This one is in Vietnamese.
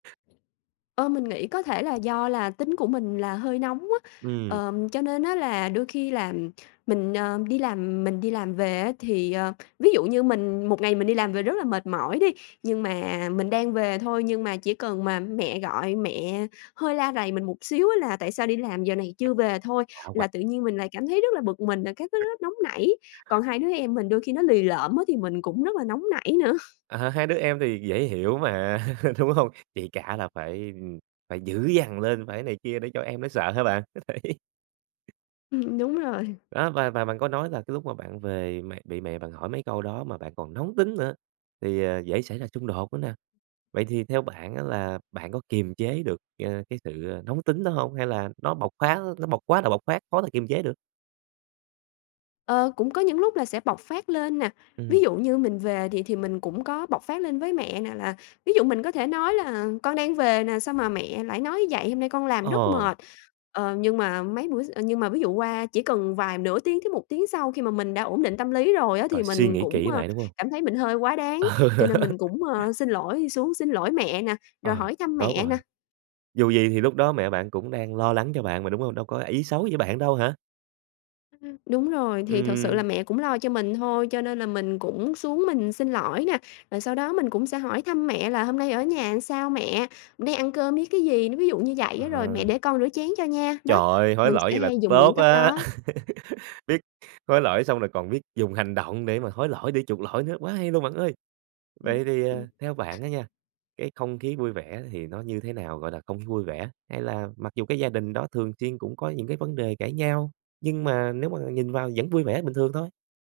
Ơ, mình nghĩ có thể là do là tính của mình là hơi nóng á, Ừm. ờm, cho nên á là đôi khi làm mình, ờ, đi làm mình đi làm về á thì, ờ, ví dụ như mình một ngày mình đi làm về rất là mệt mỏi đi, nhưng mà mình đang về thôi nhưng mà chỉ cần mà mẹ gọi mẹ hơi la rầy mình một xíu á là "Tại sao đi làm giờ này chưa về?" [unintelligible] thôi, Hạ quà. là tự nhiên mình lại cảm thấy rất là bực mình rồi các thứ rất nóng nảy, còn hai đứa em mình đôi khi nó lì lợm á thì mình cũng rất là nóng nảy nữa. À, hai đứa em thì dễ hiểu mà, đúng hông? Chị cả là phải, ừm, phải dữ dằn lên, phải này kia để cho em nó sợ hả bạn? Đấy Ừm, đúng rồi. Đó và và bạn có nói là cái lúc mà bạn về mẹ bị mẹ bạn hỏi mấy câu đó mà bạn còn nóng tính nữa, thì, ờ, dễ xảy ra xung đột nữa nè. Vậy thì theo bạn á là bạn có kiềm chế được, ờ, cái sự, ờ, nóng tính đó hông? Hay là nó bộc phát á, nó bộc quá là bộc phát khó là kiềm chế được? Ờ, cũng có những lúc là sẽ bộc phát lên nè, ví Ừm. dụ như mình về thì thì mình cũng có bộc phát lên với mẹ nè là ví dụ mình có thể nói là "Con đang về nè, sao mà mẹ lại nói vậy? Hôm nay con làm rất Ờ. mệt." Ờ, nhưng mà mấy bữa x ơ, nhưng mà ví dụ qua chỉ cần vài nửa tiếng tới 1 tiếng sau khi mà mình đã ổn định tâm lý rồi á thì Rồi suy mình nghĩ cũng, kỹ ơ, lại, đúng hông? cảm thấy mình hơi quá đáng, Ờ. cho nên mình cũng, ờ, xin lỗi, xuống xin lỗi mẹ nà, rồi Ờ, hỏi thăm tốt mẹ nà. rồi, dù gì thì lúc đó mẹ bạn cũng đang lo lắng cho bạn mà, đúng hông? Đâu có ý xấu với bạn đâu hả? Ừm, đúng rồi, thì thực sự là Ừm. mẹ cũng lo cho mình thôi, cho nên là mình cũng xuống mình xin lỗi nà, rồi sau đó mình cũng sẽ hỏi thăm mẹ là "Hôm nay ở nhà sao mẹ? Nay ăn cơm với cái gì?" nó ví dụ như vậy á rồi: "Mẹ À. để con rửa chén cho nha" Trời đó, ơi! Hối mình lỗi sẽ vậy là hay dùng những tốt cách á. đó. Biết hối lỗi xong rồi còn biết dùng hành động để mà hối lỗi, để chuộc lỗi nữa, quá hay luôn bạn ơi. Ừm, Vậy thì, ừm. à, theo bạn á nha, cái không khí vui vẻ thì nó như thế nào, gọi là, không khí vui vẻ? Hay là mặc dù cái gia đình đó thường chiên cũng có những cái vấn đề cãi nhau, nhưng mà nếu mọi người nhìn vào vẫn vui vẻ bình thường thôi?